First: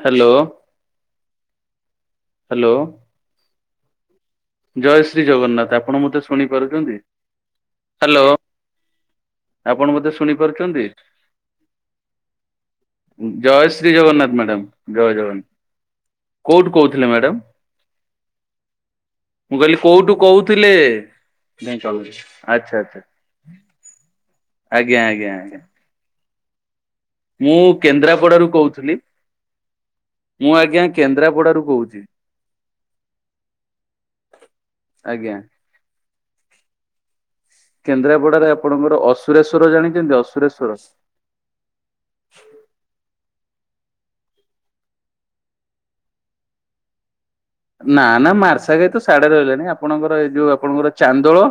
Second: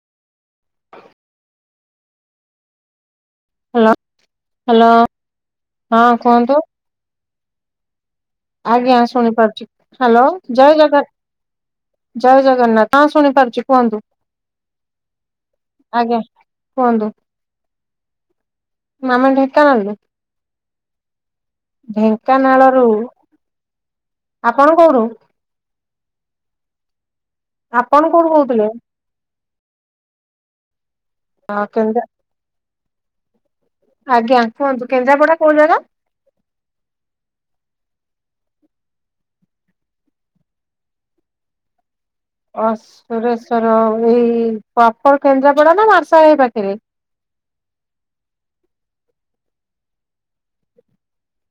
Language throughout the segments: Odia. Hello hello. ହ୍ୟାଲୋ। ହ୍ୟାଲୋ ଜୟ ଶ୍ରୀ ଜଗନ୍ନାଥ ଆପଣ ହଁ ମତେ କୁହନ୍ତୁ ଶୁଣିପାରୁଛନ୍ତି? ହ୍ୟାଲୋ। ଆଜ୍ଞା ଶୁଣିପାରୁ ଆପଣ ମତେ ଶୁଣି ପାରୁଛନ୍ତି? ଜୟ ଜଗନ୍ନାଥ ହଁ ଶୁଣିପାରୁଛି ଜୟ ଶ୍ରୀ କୁହନ୍ତୁ ଜଗନ୍ନାଥ ମ୍ୟାଡ଼ାମ୍। ଜୟ ଜଗନ୍ନାଥ। ଆଜ୍ଞା। କୋଉଠୁ କୁହନ୍ତୁ। କହୁଥିଲେ ମ୍ୟାଡ଼ାମ୍? ଆମେ ମୁଁ କହିଲି ଢେଙ୍କାନାଳରୁ କୋଉଠୁ କହୁଥିଲେ? ଆଚ୍ଛା ଢେଙ୍କାନାଳରୁ ଆଚ୍ଛା। ଆପଣ କୋଉଠୁ? ଆଜ୍ଞା ଆଜ୍ଞା ଆଜ୍ଞା। ମୁଁ ଆପଣ କୋଉଠୁ କେନ୍ଦ୍ରାପଡ଼ା ରୁ କହୁଥିଲେ କହୁଥିଲି। ମୁଁ ଆଜ୍ଞା କେନ୍ଦ୍ରାପ ଅ ପଡ଼ା ରୁ କେନ୍ଦ୍ରା କହୁଛି। ଆଜ୍ଞା କୁହନ୍ତୁ, ଆଜ୍ଞା। କେନ୍ଦ୍ରାପଡ଼ା କୋଉ ଜାଗା? କେନ୍ଦ୍ରାପଡ଼ା ରେ ଆପଣଙ୍କର ଅସୁରେଶ୍ବର ଜାଣିଛନ୍ତି, ଅସୁରେଶ୍ଵର? ଅସୁରେଶ୍ଵର ଏଇ ପ୍ରପର କେନ୍ଦ୍ରାପଡ଼ା, ନା ମାର୍ଶାଘାଇ ପାଖରେ? ନା ନା ମାର୍ସା ଘାଈ ତ ସାଡ଼େ ରହିଲାଣି, ଆପଣଙ୍କର ଏଇ ଯୋଉ ଆପଣଙ୍କର ଚାନ୍ଦୋଳ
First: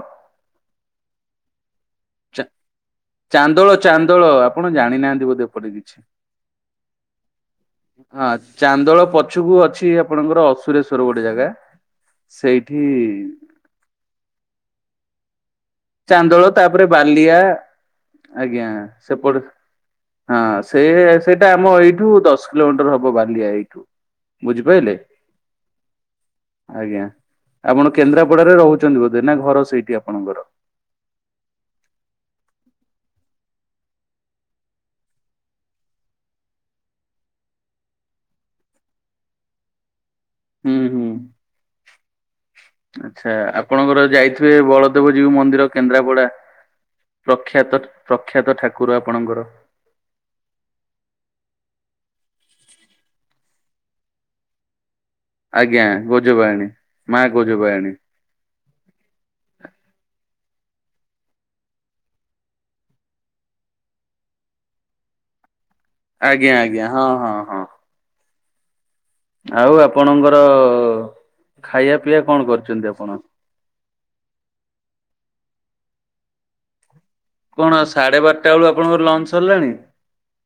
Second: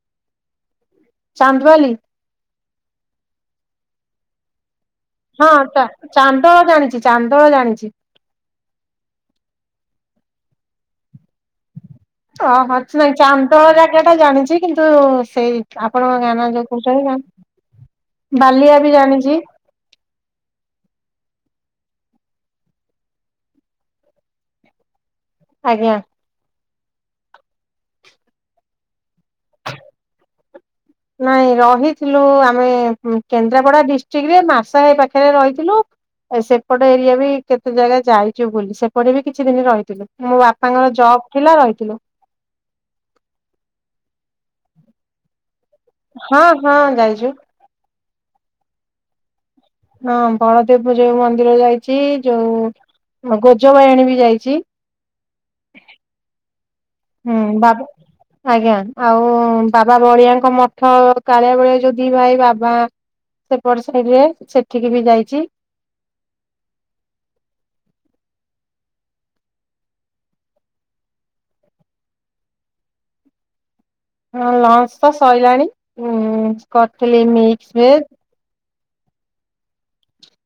ଚାନ୍ଦବାଲି ଚା ଚାନ୍ଦୋଳ, ଚାନ୍ଦୋଳ ଆପଣ ଜାଣିନାହାନ୍ତି! ବୋଧେ ହଁ ଏପଟେ ଚା କିଛି। ଚାନ୍ଦୋଳ ଜାଣିଛି, ଚାନ୍ଦୋଳ ଜାଣିଛି। ହଁ, ଚାନ୍ଦୋଳ ପଛୁକୁ ଅଛି ଆପଣଙ୍କର ଅସୁରେଶ୍ଵର ଗୋଟେ ଜାଗା ଓହୋ ସେଇଠି ସେ ନାଇ ଚାନ୍ଦୋଳ ଜାଗା ଟା ଜାଣିଛି, କିନ୍ତୁ ସେଇ ଆପଣଙ୍କ ଗାଁ ଚାନ୍ଦୋଳ ନାଁ ଯୋଉ କହୁ ତାପରେ ବାଲିଆ, ଆଜ୍ଞା ବି ଜାଣିଛି ସେପଟେ ହଁ, ସିଏ ସେଇଟା ଆମ ଏଇଠୁ ଦଶ କିଲୋମିଟର ହବ ବାଲିଆ ଏଇଠୁ ବୁଝିପାଇଲେ? ଆଜ୍ଞା! ଆଜ୍ଞା, ଆପଣ କେନ୍ଦ୍ରାପଡ଼ାରେ ରହୁଛନ୍ତି ବୋଧେ ନା ଘର ସେଇଠି ଆପଣଙ୍କର? [inaudible] ନାଇଁ ରହିଥିଲୁ, ଆମେ କେନ୍ଦ୍ରାପଡ଼ା ଡିଷ୍ଟ୍ରିକ୍ ରେ ମାର୍ଷା ଘାଇ ପାଖରେ ରହିଥିଲୁ ଏ ସେପଟ ଏରିଆ ବି କେତେ ଜାଗା ଯାଇଛୁ ବୁଲି, ସେପଟେ ବି କିଛି ଦିନି ରହିଥିଲୁ। ମୋ ହୁଁ ବାପାଙ୍କର ହୁଁ ଜବ୍ ଥିଲା ରହିଥିଲୁ। ଆଚ୍ଛା, ଆପଣଙ୍କର ଯାଇଥିବେ ବଳଦେବ ଜିଉ ମନ୍ଦିର କେନ୍ଦ୍ରାପଡ଼ା, ହଁ ହଁ ଯାଇଛୁ। ପ୍ରଖ୍ୟାତ ପ୍ରଖ୍ୟାତ ଠାକୁର ଆପଣଙ୍କର! ହଁ ବଳଦେବ ଜିଉ ମନ୍ଦିର ଯାଇଛି, ଯୋଉ ଗୋଜବାହିଣୀ ବି ଯାଇଚି। ଆଜ୍ଞା, ଗୋଜବାୟାଣୀ ମା ହୁଁ ବାବା ଗୋଜବାୟାଣୀ। ଆଜ୍ଞା, ଆଉ ବାବା ବଳିଆଙ୍କ ମଠ କାଳିଆ ବଳିଆ ଯୋଉ ଦି ଭାଇ ବାବା ସେପଟ ସାଇଡ ରେ ସେଠିକି ବି ଯାଇଛି! ଆଜ୍ଞା, ଆଜ୍ଞା, ହଁ ହଁ ହଁ। ଆଉ ଆପଣଙ୍କର ଖାଇବା ପିଇବା କଣ କରିଛନ୍ତି ଆପଣ? ହଁ ଲଞ୍ଚ ତ ସଇଲାଣି ହୁଁ କରିଥିଲି ଏଇ ମେ କଣ ଆ ସାଢ଼େ ବାରଟା ବେଳୁ ଆପଣଙ୍କର ଲଞ୍ଚ୍ ସରିଲାଣି?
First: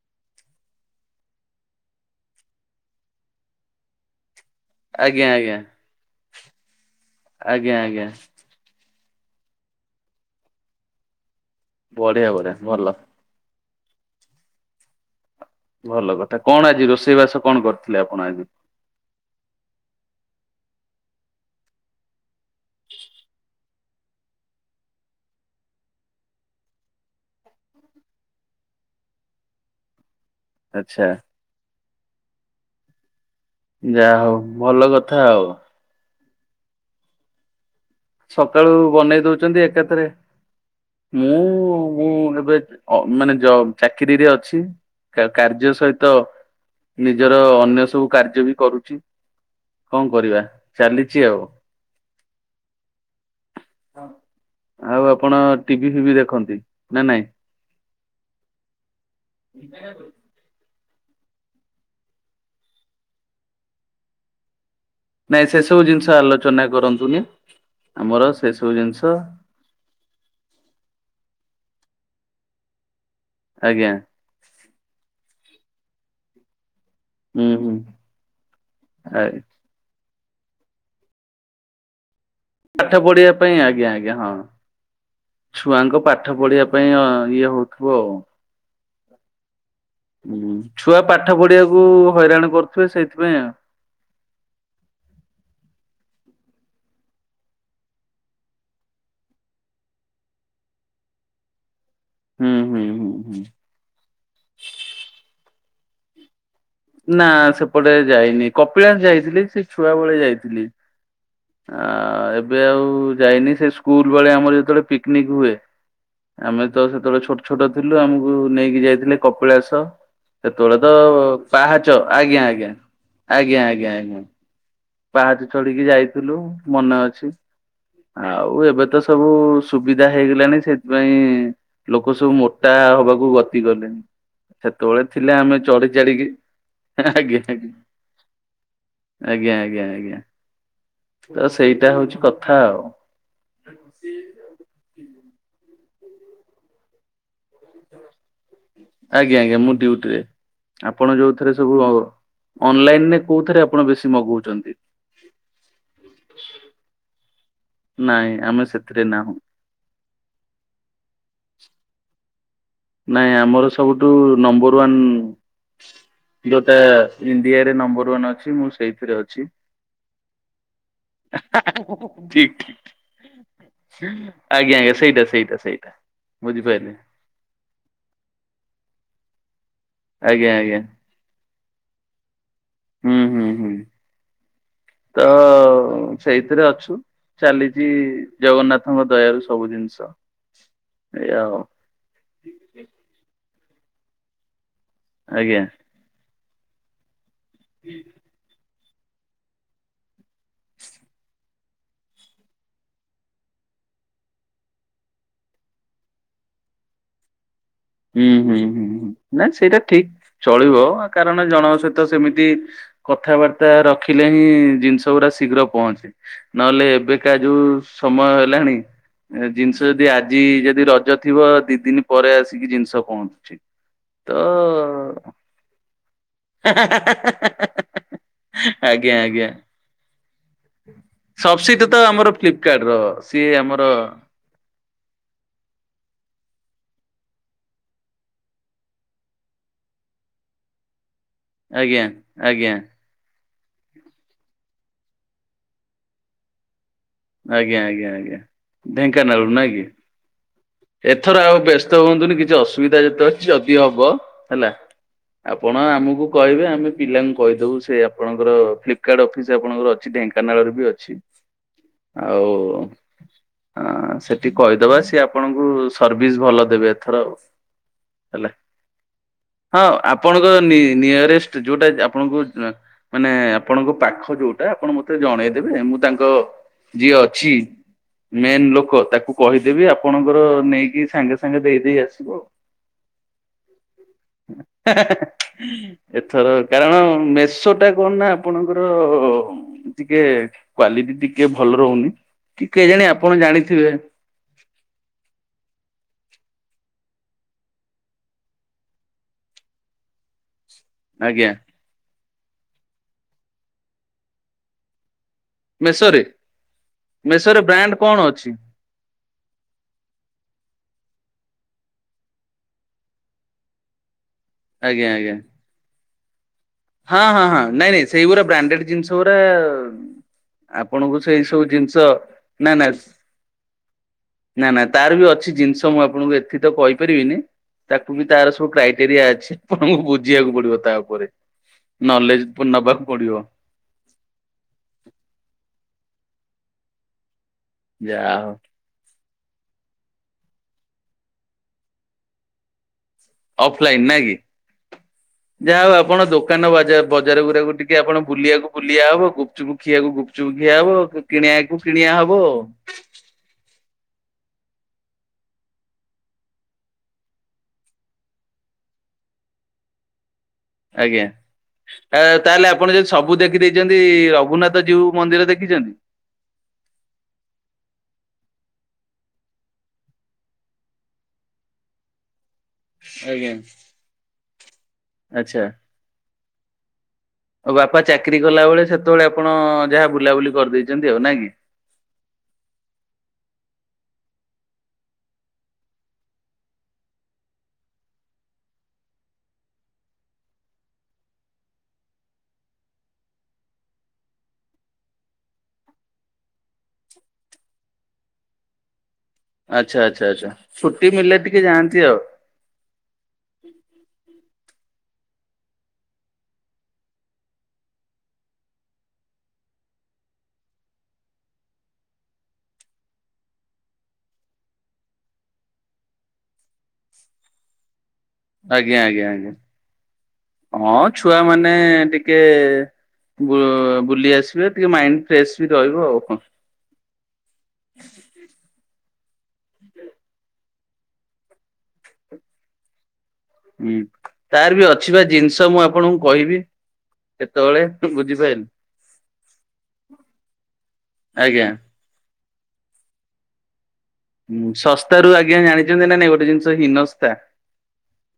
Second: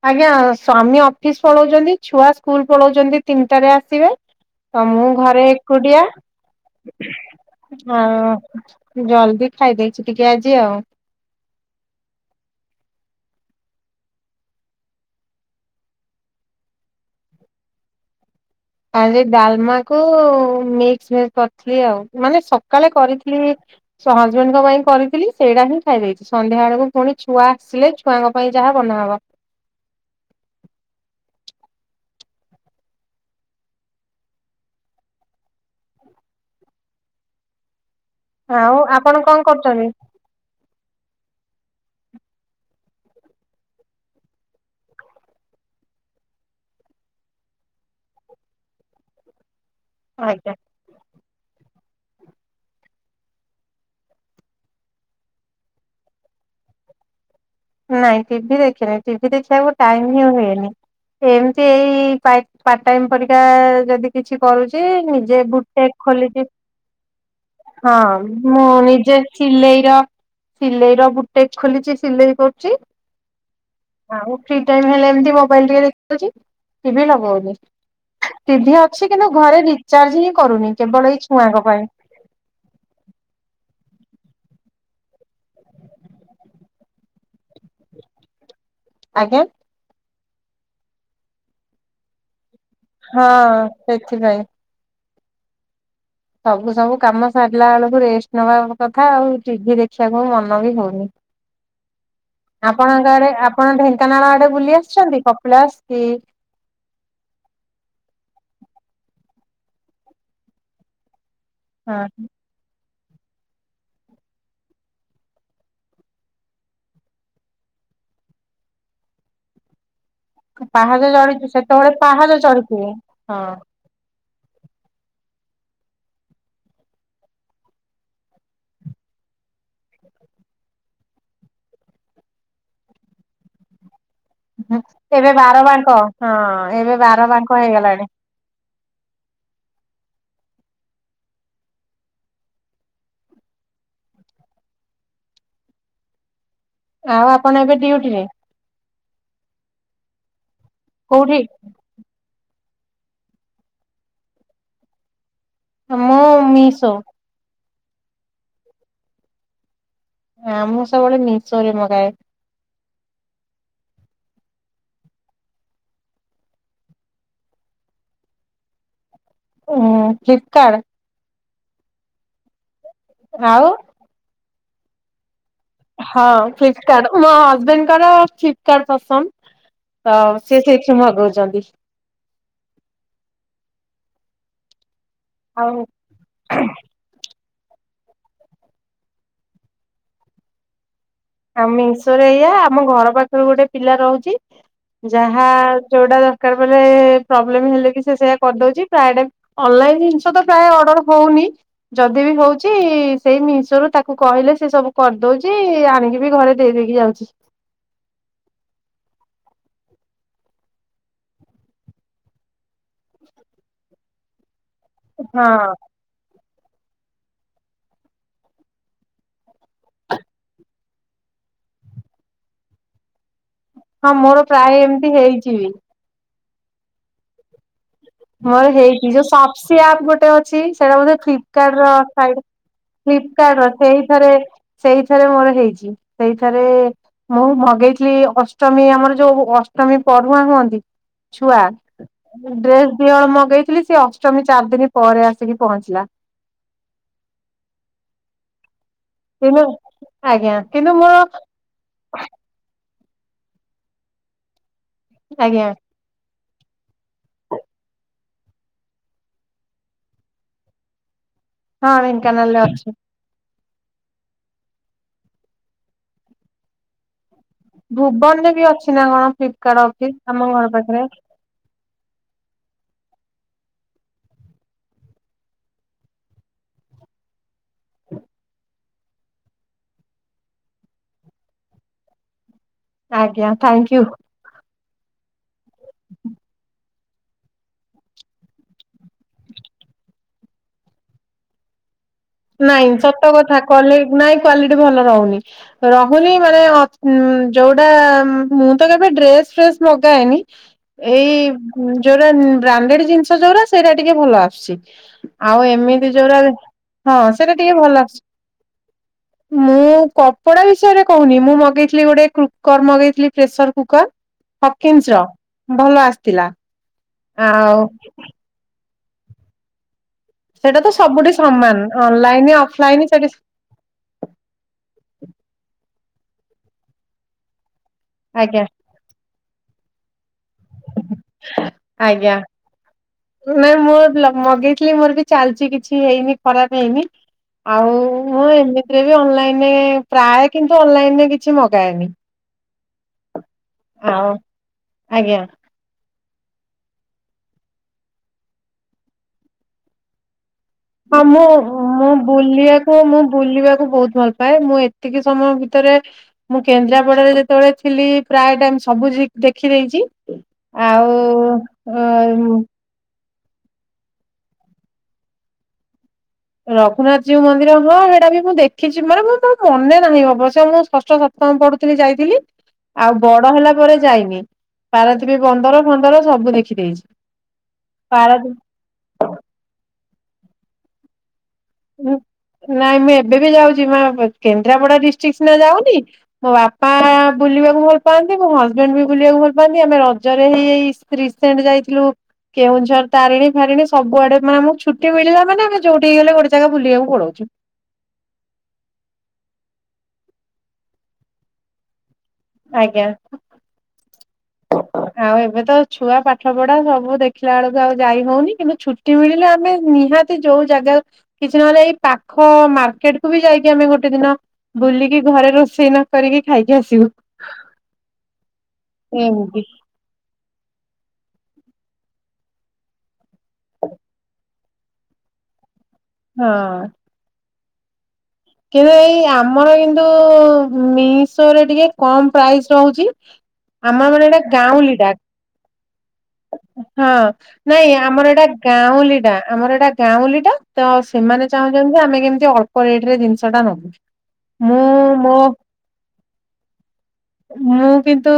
ଆଜ୍ଞା ସ୍ଵାମୀ ଅଫିସ ପଳାଉଛନ୍ତି। ଛୁଆ ସ୍କୁଲ ପଳାଉଛନ୍ତି ତିନିଟାରେ ଆସିବେ ତ ମୁଁ ଆଜ୍ଞା ଘରେ ଆଜ୍ଞା ଏକୁଟିଆ ଆଜ୍ଞା ଆଜ୍ଞା ଆଉ ଜଲଦି ଖାଇଦେଇଛି ଟିକେ ଆଜି ଆଉ। ବଢିଆ ବଢିଆ ଭଲ। ଭଲ କଥା। କଣ ଆଜି ରୋଷେଇବାସ କଣ କରିଥିଲେ ଆପଣ ଆଜି? ଆଜି ଡାଲମାକୁ ମିକ୍ସଭେଜ୍ କରିଥିଲି ଆଉ ମାନେ ସକାଳେ କରିଥିଲି। ହଜବେଣ୍ଡଙ୍କ ପାଇଁ କରିଥିଲି ସେଇଟା ହିଁ ଖାଇ ଦେଇଛି। ସନ୍ଧ୍ୟା ବେଳକୁ ପୁଣି ଛୁଆ ଆସିଲେ ଛୁଆଙ୍କ ପାଇଁ ଯାହା ବନା ହବ। ଆଚ୍ଛା। ଯାହା ହଉ ଭଲ କଥା ଆଉ। ସକାଳୁ ଆଉ ବନେଇ ଆପଣ କଣ ଦଉଛନ୍ତି କରୁଛନ୍ତି ଏକାଥରେ। ମୁଁ ମୁଁ ଏବେ ଅ ମାନେ ଜବ ଚାକିରିରେ ଅଛି। ତା କାର୍ଯ୍ୟ ସହିତ ନିଜର ଅନ୍ୟ ସବୁ କାର୍ଯ୍ୟ ବି କରୁଛି। କଣ କରିବା ଆଜ୍ଞା ଚାଲିଛି ଆଉ। ଆଉ ଆପଣ ଟିଭି ଫିଭି ଦେଖନ୍ତି, ନା ନାଇଁ? ନାଇଁ ଟିଭି ଦେଖିନି ଟିଭି ଦେଖିବାକୁ ଟାଇମ ନାଇଁ ଇ ହୁଏନି ଏମତି ଏଇ ପାଟ ପାର୍ଟ ଟାଇମ ପରିକା ଯଦି କିଛି କରୁଛି ନିଜେ ସେ ସବୁ ବୁଟେକ୍ ଜିନିଷ ଖୋଲିଛି। ଆଲୋଚନା କରନ୍ତୁନି ହଁ ଆମର ସେ ମୁଁ ସବୁ ଜିନିଷ ନିଜେ ସିଲେଇ ର ସିଲେଇ ର ବୁଟେକ୍ ଖୋଲିଛି, ସିଲେଇ କରୁଛି ଆଜ୍ଞା। ଆଉ ଫ୍ରି ଟାଇମ ହେଲେ ଏମତି ମୋବାଇଲ ଟିକେ ଦେଖିଦଉଛି। ଟିଭି ହୁଁ ଲଗଉନି ହୁଁ ଟିଭି ଅଛି ଆ କିନ୍ତୁ ଘରେ ରି ଚାର୍ଜ ହିଁ କରୁନି କେବଳ ଏଇ ଛୁଆଙ୍କ ପାଇଁ। ପାଠ ପଢିବା ପାଇଁ ଆଜ୍ଞା ଆଜ୍ଞା ହଁ। ଛୁଆଙ୍କ ପାଠ ପଢିବା ପାଇଁ ଇଏ ହଉଥିବ ଆଉ। ଆଜ୍ଞା। ହୁଁ ଛୁଆ ପାଠ ପଢିବାକୁ ହଇରାଣ କରୁ ହଁ ସେଥିପାଇଁ। ସବୁ ସବୁ କାମ ସାରିଲା ବେଳକୁ ରେଷ୍ଟ ନବା କଥା ଆଉ ଟିଭି ଦେଖିବାକୁ ମନ ବି ହଉନି। ହୁଁ। ହୁଁ ହୁଁ ଆପଣଙ୍କ ଆଡେ ହୁଁ। ଆପଣ ଢେଙ୍କାନାଳ ଆଡେ ବୁଲି ଆସିଛନ୍ତି କପିଳାସ କି ନା ସେପଟେ ଯାଇନି କପିଳାସ ଯାଇଥିଲି ସେ ଛୁଆ ବେଳେ ଯାଇଥିଲି। ଆ ହଁ ଏବେ ଆଉ ଯାଇନି। ସେ ସ୍କୁଲ ବେଳେ ଆମର ଯେତେଳେ ପିକନିକ ହୁଏ ଆମେ ତ ସେତେବେଳେ ଛୋଟ ଛୋଟ ଥିଲୁ ଆମକୁ ନେଇକି ଯାଇଥିଲେ କପିଳାସ। ସେତେବେଳେ ତ ପାହାଚ ଚଢି ସେତେବେଳେ ପାହାଚ ଆଜ୍ଞା ଆଞା ଚଢିଥିବେ ଆଜ୍ଞା ହଁ। ଆଜ୍ଞା ଆଞା। ପାହାଚ ଚଢିକି ଯାଇଥିଲୁ ମନେ ଅଛି। ଆଉ ଏବେ ତ ସବୁ ସୁବିଧା ହେଇଗଲାଣି ସେଥିପାଇଁ ଲୋକ ସବୁ ମୋଟା ହବାକୁ ଗତି କଲେଣି। ସେତେବେଳେ ଏବେ ଥିଲା ଆମେ ବାର ଚଢି ବାଙ୍କ ଚଢିକି ହଁ ଏବେ ବାର ଆଞା ବାଙ୍କ ଆ ହେଇଗଲାଣି। ଆଜ୍ଞା ଆଜ୍ଞା ଆଜ୍ଞା ତ ସେଇଟା ହଉଛି କଥା ଆଉ। [unintelligible] ହ ହୁଁ ଆଉ ଆପଣ ଏବେ ଡିଉଟି ରେ? ଆଜ୍ଞା ଆଜ୍ଞା ମୁଁ ଡିଉଟିରେ। ଆପଣ କୋଉଠି ଯୋଉଥିରେ ସବୁ ଅ ଅନଲାଇନ ରେ କୋଉଥିରେ ଆପଣ ବେଶୀ ମଗଉଛନ୍ତି? ମୁଁ ମିଶୋ। ନାଇଁ ଆମେ ସେଥିରେ ନାହୁଁ। ଆ ମୁଁ ସବୁବେଳେ ମିସୋରେ ମଗାଏ। ନାଇଁ ଆମର ସବୁଠୁ ନମ୍ବର ୱାନ୍ ଯୋଉଟା ଇଣ୍ଡିଆରେ ନମ୍ବର ୱନ୍ ଅଛି ମୁଁ ସେଇଥିରେ ଅଛି। ଉଁ ଫ୍ଲିପ୍ କାର୍ଡ଼। ଠିକ୍ ଠିକ୍। ହାଉ ଆଜ୍ଞା ଆଜ୍ଞା ସେଇଟା ସେଇଟା ସେଇ ହଁ ଫ୍ଲିପକାର୍ଡ଼ ମୋ ହଜ୍ବେଣ୍ଡ ଙ୍କର ଫ୍ଲିପକାର୍ଡ଼ ପସନ୍ଦ। ତ ଆଜ୍ଞା ସେ ଆଜ୍ଞା ସେଇଠୁ ମଗଉଚନ୍ତି। ହୁଁ ହୁଁ ହୁଁ ତ ଆଉ ସେଇଥିରେ ଅଛୁ। ଚାଲିଚି ଜଗନ୍ନାଥଙ୍କ ଦୟାରୁ ସବୁ ଜିନିଷ। ଏଇଆ ଆଉ। ଆମେ ଈଶରେ ଏଇଆ ଆମ ଘର ପାଖରୁ ଗୋଟେ ପିଲା ରହୁଛି ଯାହା ଆଜ୍ଞା। ଯୋଉଟା ଦରକାର ପ୍ରୋବ୍ଲେ ହେଲେ କି ସେ ସେଇୟା କରିଦଉଛି ପ୍ରାୟ ଅନଲ ଜି ତ ପ୍ରାୟ ଅର୍ଡର ହଉନି। ଯଦି ବି ହଉଚି ସେଇ ମିଷରୁ ତାକୁ କହିଲେ ସେ ସବୁ କରିଦଉଚି ଆଣିକି ବି ଘରେ ଦେଇଦେଇକି ଯାଉଛି। ହୁଁ ହୁଁ ହୁଁ ହୁଁ ନାଇଁ ସେଇଟା ଠିକ୍ ଚଳିବ କାରଣ ଜଣଙ୍କ ସହିତ ସେମିତି କଥାବାର୍ତ୍ତା ରଖିଲେ ହିଁ ଜିନିଷ ଗୁଡା ହଁ। ଶୀଘ୍ର ପହଞ୍ଚେ। ନଏଲେ ଏବେକା ଯୋଉ ସମୟ ହେଲାଣି ଏ ଜିନିଷ ଯଦି ଆଜି ଯଦି ରଜ ଥିବ ଦି ଦିନ ପରେ ଆସିକି ଜିନିଷ ପହଞ୍ଚୁଛି। ହଁ ତ ମୋର ପ୍ରାୟ ଏମିତି ହେଇଛି ବି। ହା [unintelligible] ମୋର ହେଇଚି ଯୋଉ ସପ୍ସି ଆପ୍ ଗୋଟେ ଅଛି ସେଇଟା ବୋଧେ ସବସିଟି ଫିଫ୍କାର୍ଡ଼ରେ ତ ଆମର ଥାଏ। ର ସିଏ ଫ୍ଲିପକାର୍ଟ ର ଆମର ସେଇଥରେ ସେଇଥରେ ମୋର ହେଇଛି ସେଇଥରେ ମୁଁ ମଗେଇଥିଲି ଅଷ୍ଟମୀ ଆମର ଯୋଉ ଅଷ୍ଟମୀ ପରୁୁଆଁ ହୁଅନ୍ତି। ଛୁଆ ଆଜ୍ଞା ଆଜ୍ଞା ଡ୍ରେସ ଦିହଳ ମଗେଇଥିଲି ସେ ଅଷ୍ଟମୀ ଚାରି ଦିନ ପରେ ଆସିକି ପହଞ୍ଚିଲା। ଆଜ୍ଞା ଆଜ୍ଞା ଆଜ୍ଞା ଢେଙ୍କାନାଳରୁ କିନ୍ତୁ ନାକି ଆଜ୍ଞା କିନ୍ତୁ ମୋର ଏଥର ଆଉ ବ୍ୟସ୍ତ ବ୍ୟସ୍ତହୁଅନ୍ତୁନି କିଛିଅସୁବିଧା ଯେତେ ଅଛି ଯଦି ହବ ହେଲା ଆଜ୍ଞା ଆପଣ ଆମକୁ କହିବେ ଆମେ ପିଲାଙ୍କୁ କହିଦବୁ ସେ ଆପଣଙ୍କର ଫ୍ଲିକାର୍ଡ ଅଫିସ ଆପଣଙ୍କର ଅଛି ଢେଙ୍କାନାଳରେବି ଅଛି। ହଁ ଆଉ ଢେଙ୍କାନାଳରେ ଅଛି। ହଁ ସେଠି କହିଦବା ସିଏ ଆପଣଙ୍କୁ ସର୍ଭିସ ଭଲ ଦେବେ ଏଥର ଆଉ ହେଲା। ଭୁବନରେବି ଅଛିନା କଣ ଫ୍ଲିପକାର୍ଟ ହଁ ଅଫିସ ଆପଣଙ୍କ ଆମ ଘର ନି ପାଖରେ ନିୟରେଷ୍ଟ ଯୋଉଟା ଆପଣଙ୍କୁ ମାନେ ଆପଣଙ୍କ ପାଖ ଯୋଉଟା ଆପଣ ମତେ ଜଣେଇଦେବେ ମୁଁ ତାଙ୍କ ଯିଏ ଅଛି ମେନ ଲୋକ ତାକୁ କହିଦେବି ଆପଣଙ୍କର ନେଇକି ସାଙ୍ଗେ ସାଙ୍ଗେ ଦେଇଦେଇ ଆସିବ ଆଜ୍ଞା ଥ୍ଯାଙ୍କୁ। ହେ ହେ ଏଥର କାରଣ ମେସ ସୋଟା କଣନା ଆପଣଙ୍କର ଟିକେ କ୍ଵାଲିଟି ଟିକେ ଭଲରହୁନି ନାଇଁ ସତକଥା କ୍ଵାଲି ନାଇଁ କ୍ଵାଲିଟି ଭଲ ରହୁନି ରହୁନି ମାନେ ଯୋଉଟା ମୁଁ ତ କେବେ ଡ୍ରେସ ଫ୍ରେସ ମଗାଏନି ଏଇ ଆଜ୍ଞା ଯୋଉରା ବ୍ରାଣ୍ଡେଡ ଜିନିଷ ଯୋଉରା ସେଇଟା ଟିକେ ଭଲ ଆସୁଛି। ଆଉ ଏମିତି ମେସୋରେ ଯୋରା ମେସୋରେ ବ୍ରାଣ୍ଡ କଣ ଅଛି? ମୁଁ କପଡା ବିଷୟରେ କହୁନି ମୁଁ ମଗେଇଥିଲି ଗୋଟେ କୁକର ମଗେଇଥିଲି ପ୍ରେସର କୁକର ଆଜ୍ଞା ହକିନ୍ସର ଆଜ୍ଞା ଭଲ ଆସିଥିଲା। ହଁ ହଁ ହଁ ଆଉ ନାଇଁ ନାଇଁ ସେଇଗୁରା ବ୍ରାଣ୍ଡେଡ ଜିନିଷଗୁରା ସେଇଟା ତ ଆପଣଙ୍କୁ ସବୁଠି ସେଇ ସବୁ ସମାନ ଜିନିଷ ଅନଲାଇନ ନା ନା ଅଫଲାଇନ ସେଠି ନା ନା ତାରବି ଅଛି ଜିନିଷ ମୁଁ ଆପଣଙ୍କୁ ଏଥିତ କହିପାରିବିନି। ତାକୁବି ତାର ଆଜ୍ଞା ସବୁ କ୍ରାଇଟେରିଆ ଅଛି ଆପଣଙ୍କୁ ବୁଝିବାକୁ ପଡିବ ତାଉପରେ। ଆଜ୍ଞା ନଲେଜ ପୁଣି ନବାକୁ ପଡିବ। ନାଇଁ ମୋର ମଗେଇଥିଲି ମୋର ବି ଚାଲିଛି କିଛି ହେଇନି ଖରାପ ହେଇନି। ଆଉ ଯାହା ମୁଁ ହଉ ଏମିତିରେ ବି ଅନଲାଇନ ପ୍ରାୟ କିନ୍ତୁ ଅନଲାଇନରେ କିଛି ମଗାଏନି। ଅଫଲାଇନ ଆଉ ନାଇକି? ଆଜ୍ଞା ଯାହା ହଉ ଆପଣ ଦୋକାନ ବଜା ବଜାର ଗୁରାକୁ ଟିକେ ଆପଣ ବୁଲିବାକୁ ବୁଲିବା ହବ ଗୁପଚୁପ ଖିଆକୁ ଗୁପଚୁପ ଗୁପୁଚୁପ ଖିଆହବ। ହଁ ମୁଁ ମୁଁ ବୁଲିବାକୁ ମୁଁ ବୁଲିବାକୁ ବୋହୁତ ଭଲପା ପାଏ ମୁଁ ଏତିକି ସମୟ ଭିତରେ ମୁଁ କେନ୍ଦ୍ରାପଡାରେ ଯେତେବେଳେ ଥିଲି ପ୍ରାୟ ଟାଇମ ସବୁ ଦେଖିଦେଇଚି। ଆଜ୍ଞା ତା ତାହେଲେ ଆପ ଆପଣ ଯଦି ସବୁ ଦେଖିଦେଇଛନ୍ତି ରଘୁନାଥ ଜୀଉ ମନ୍ଦିର ଦେଖିଛନ୍ତି? ରଘୁନାଥ ଜୀଉ ମନ୍ଦିର ହଁ ସେଇଟାବି ମୁଁ ଦେଖିଚି, ମାନେ ମୁଁ ତ ମନେ ନାହିଁ ଅବଶ୍ୟ ମୁଁ ଷଷ୍ଠ ସପ୍ତମ ପଢୁଥିଲି ଯାଇଥିଲି। ଆଉ ବଡ ଆଜ୍ଞା ହେଲା ପରେ ଯାଇନି, ପାରାଦୀପ ଆଚ୍ଛା ବନ୍ଦର ଫନ୍ଦର ସବୁ ଦେଖିଦେଇଚି। ମୋ ବାପା ଚାକିରି କଲା ଯେତେବେଳେ ଆପଣ ଯାହା ବୁଲାବୁଲି କରିଦେଇଛନ୍ତି ଆଉ ନାଇଁକି? ନାଇଁ ମୁଁ ଏବେବି ଯାଉଛି ମା କେନ୍ଦ୍ରାପଡ଼ା ଡିଷ୍ଟ୍ରିକ ସିନା ଯାଉନି। ମୋ ବାପା ବୁଲିବାକୁ ଭଲ ପାଆନ୍ତି ମୋ ହଜବେଣ୍ଡ ବି ବୁଲିବାକୁ ଭଲ ପାଆନ୍ତି, ଆମେ ରଜରେ ହେଇଚି ରିସେଣ୍ଟ ଯାଇଥିଲୁ। କେଉଁଝର ତାରିଣୀ ଫାରିଣୀ ସବୁଆଡେ ମାନେ ଆମକୁ ଛୁଟି ମିଳିଲା ମାନେ ଆମେ ଯୋଉଠି ହେଲେ ଗୋଟେ ଗୋଟେ ଜାଗା ବୁଲିବାକୁ ପଳଉ ଆଚ୍ଛା ଆଚ୍ଛା ଆଚ୍ଛା ଛୁଟି ମିଳିଲେ ଟିକେ ଯାଆନ୍ତି ଆଉ। ଆଜ୍ଞା। ଆଉ ଏବେତ ଛୁଆ ପାଠ ପଢା ସବୁ ଦେଖିଲାବେଳକୁ ଆଉ ଯାଇହଉନି, କିନ୍ତୁ ଛୁଟି ମିଳିଲେ ଆମେ ନିହାତି ଯୋଉ ଜାଗା କିଛି ନହଲେ ଏଇ ପାଖ ମାର୍କେଟ କୁ ବି ଯାଇକି ଆମେ ଗୋଟେ ଦିନ ବୁଲିକି ଘରେ ରୋଷେଇ ନ କରିକି ଖାଇକି ଆସିବୁ। ଆଜ୍ଞା ଆଜ୍ଞା ଆଜ୍ଞା ଏମିତି ହଁ ଛୁଆ ମାନେ ଟିକେ ବୁଲି ଆସିବେ ଟିକେ ମାଇଣ୍ଡ ଫ୍ରେଶ ବି ରହିବ ଆଉ। କଣ। ହଁ। କିନ୍ତୁ ଏଇ ଆମର କିନ୍ତୁ ମିଶୋ ରେ ଟିକେ କମ ପ୍ରାଇସ ରହୁଛି। ହୁଁ ଆମର ମାନେ ଏଇଟା ତାର ବି ଗାଉଁଲିଟା ଅଛି ବା ଜିନିଷ ମୁଁ ଆପଣଙ୍କୁ କହିବି। ହଁ କେତେବେଳେ ନାଇଁ ଆମର ଏଇଟା ବୁଝିପାରିଲେ। ଗାଉଁଟା ଆମର ଏଟା ଗାଉଁଲିଟା ତ ସେମାନେ ଆଜ୍ଞା ଚାହୁଁଛନ୍ତି ଆମେ କେମିତି ଅଳ୍ପ ରେଟ ରେ ଜିନିଷ ଟା ନେବୁ। ହୁଁ ଶସ୍ସ୍ତତା ରୁ ଆଜ୍ଞା ଜାଣିଛନ୍ତି ନା ନାଇଁ ଗୋଟେ ଜିନିଷ ହୀନସ୍ତା। ମୁଁ କିନ୍ତୁ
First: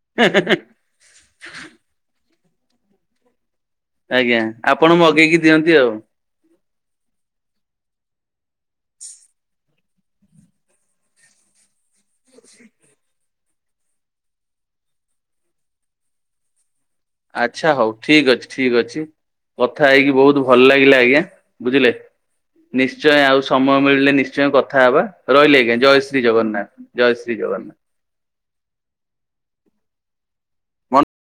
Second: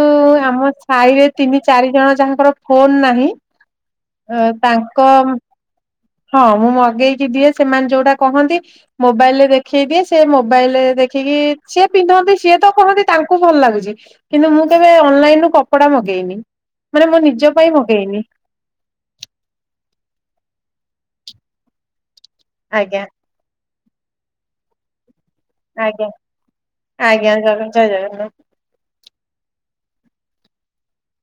ଆମ ସାହିରେ ତିନି ଚାରି ଜଣ ଯାହାଙ୍କର ଫୋନ ନାହିଁ ଆଜ୍ଞା ଆପଣ ତାଙ୍କ ମଗେଇକି ଦିଅନ୍ତି ଆଉ। ହଁ ମୁଁ ମଗେଇକି ଦିଏ ସେମାନେ ଯୋଉଟା କହନ୍ତି ମୋବାଇଲ ରେ ଦେଖେଇ ଦିଏ ସେ ମୋବାଇଲରେ ଦେଖିକି ସିଏ ପିନ୍ଧନ୍ତି ସିଏ ତ କହନ୍ତି ତାଙ୍କୁ ଭଲ ଲାଗୁଚି। କିନ୍ତୁ ମୁଁ କେବେ ଅନଲାଇନ ରୁ କପଡା ମଗେଇନି ମାନେ ମୋ ନିଜ ଆଚ୍ଛା ପାଇଁ ହଉ ଠିକ ମଗେଇନି। ଅଛି ଠିକ ଅଛି କଥା ହେଇକି ବହୁତ ଭଲ ଲାଗିଲା ଆଜ୍ଞା ବୁଝିଲେ। ଆଜ୍ଞା ନିଶ୍ଚୟ ଆଉ ସମୟ ମିଳିଲେ ନିଶ୍ଚୟ କଥା ହବା। ରହିଲେ ଆଜ୍ଞା ଜୟ ଶ୍ରୀ ଜଗନ୍ନାଥ ଜୟ ଆଜ୍ଞା ଶ୍ରୀ ଜଗନ୍ନାଥ। [unintelligible] [unintelligible]